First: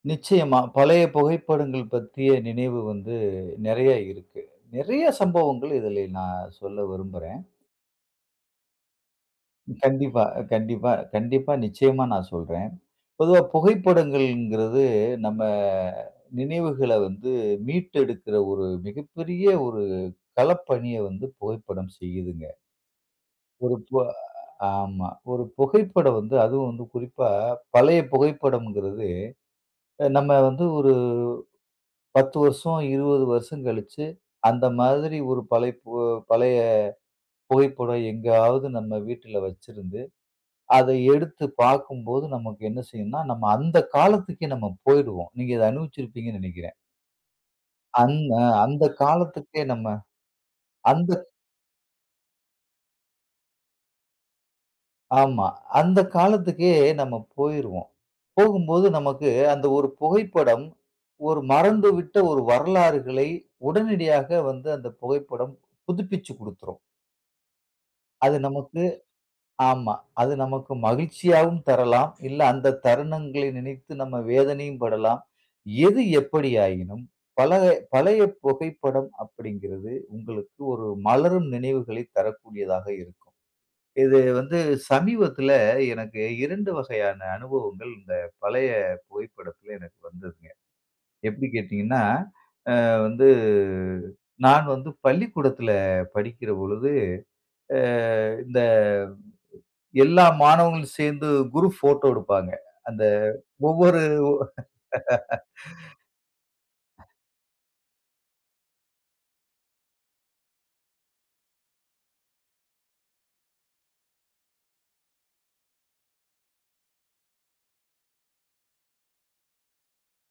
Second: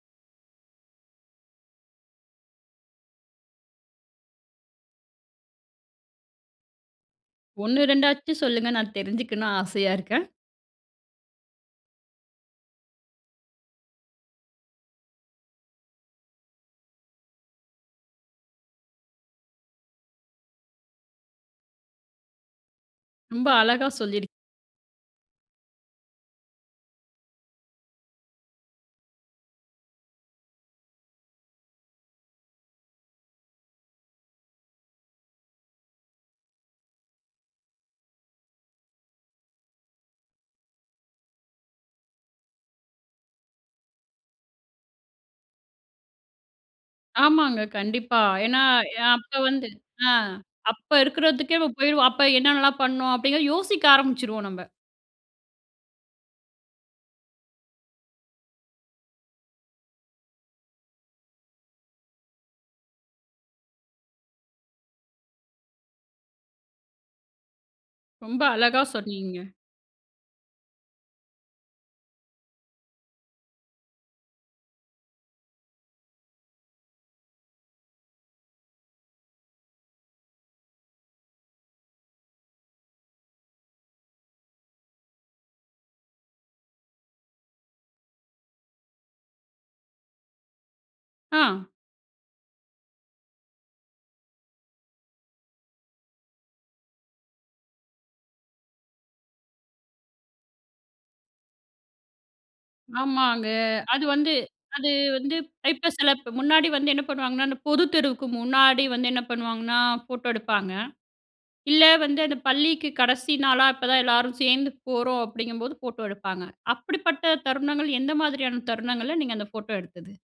நிச்சயமா. பழைய புகைப்படங்கள் பற்றிய நினைவு வந்து நிறையா இருக்கு. நிறையா சம்பவங்கள் இதிலே நான் சொல்ல விரும்புறேன். 1, 2 ஆச்சும் சொல்லுங்க! நான் தெரிஞ்சுக்கணு ஆசையா கண்டிப்பா. இருக்கேன். கண்டிப்பா, கண்டிப்பா. நிச்சயமா நான் சொல்றேன். பொதுவா புகைப்படங்கள்ங்கிறது, நம்ம நினைவுகள வந்து மீட்டு எடுக்குற ஒரு மிகப்பெரிய ஒரு களப்பணிய வந்து புகைப்படம் செய்யுதுங்க. ரொம்ப ஒரு அழகா பு சொல்லியிருக் ஆமா. ஒரு புகைப்படம் வந்து அதுவும் வந்து குறிப்பா பழைய புகைப்படமங்கிறது அ நம்ம வந்து ஒரு 10 வருஷம் 20 வருஷம் கழிச்சு, அந்த மாதிரி ஒரு பழைய பு பழைய புகைப்படம் எங்கேயாவது நம்ம வீட்ல வச்சிருந்து, அத எடுத்து பார்க்கும்போது நமக்கு என்ன செய்யும்ன்னா, நம்ம அந்த காலத்துக்கே நம்ம போயிருவோம். நீங்க அத அனுபவிச்சிருப்பீங்கன்னு நினைக்கிறேன். ஆமாங்க. அந் கண்டிப்பா. அ ஏன்னா, அந்த யா அப்ப காலத்துக்கே வந்து நம்ம அ அப்ப அந்த இருக்குறதுக்கே போயிருவோம். அப்ப என்னென்னலாம் பண்ணோம் [unintelligible] அப்டிலா யோசிக்க ஆரம்பிச்சுருவோம். நம்ம ஆமா. அந்த காலத்துக்கே நம்ம போயிருவோம். போகும்போது நமக்கு அந்த ஒரு புகைப்படம் ஒரு மறந்துவிட்ட ஒரு வரலாறுகளை உடனடியாக வந்து அந்த புகைப்படம் புதுப்பிச்சுக் கொடுத்துரும். அது ரொம்ப நமக்கு அழகா சொன்னீங்க. ஆமா. அது நமக்கு மகிழ்ச்சியாகவும் தரலாம். இல்ல அந்த தருணங்களை நினைத்து நம்ம வேதனையும் படலாம். எது எப்பிடியாயினும் பழ பழைய புகைப்படம் அப்பிடிங்கிறது, உங்களுக்கு ஒரு மலரும் நினைவுகளை தரக்கூடியதாக இருக்கும். இது வந்து சமீபத்துல எனக்கு 2 வகையான அனுபவங்கள் இந்த பழைய புகைப்படத்தில எனக்கு வந்ததுங்க. எப்பிடி ஆ. கேட்டீங்கன்னா, அ வந்து நான் வந்து பள்ளிக்கூடத்துல படிக்கிற பொழுது, அ இந்த எல்லா மாணவர்களும் சேர்ந்து குரூப் போட்டோ எடுப்பாங்க. அந்த ஆமாங்க. ஒவ்வொரு அது வந்து, அது வந்து அ இப்ப சில முன்னாடி வந்து என்ன பண்ணுவாங்கன்னா, அந்த பொது தேர்வுக்கு முன்னாடி வந்து என்ன பண்ணுவாங்கன்னா, ஃபோட்டோ எடுப்பாங்க, இல்ல வந்து அந்த பள்ளிக்கு கடைசி நாளா அப்ப தான் எல்லாரும் சேர்ந்து போறோம் அப்பிடிங்கம்போது ஃபோட்டோ எடுப்பாங்க. அப்படிப்பட்ட தருணங்கள், எந்த மாதிரியான தருணங்கள்ல நீங்க அந்த ஃபோட்டோ எடுத்தது?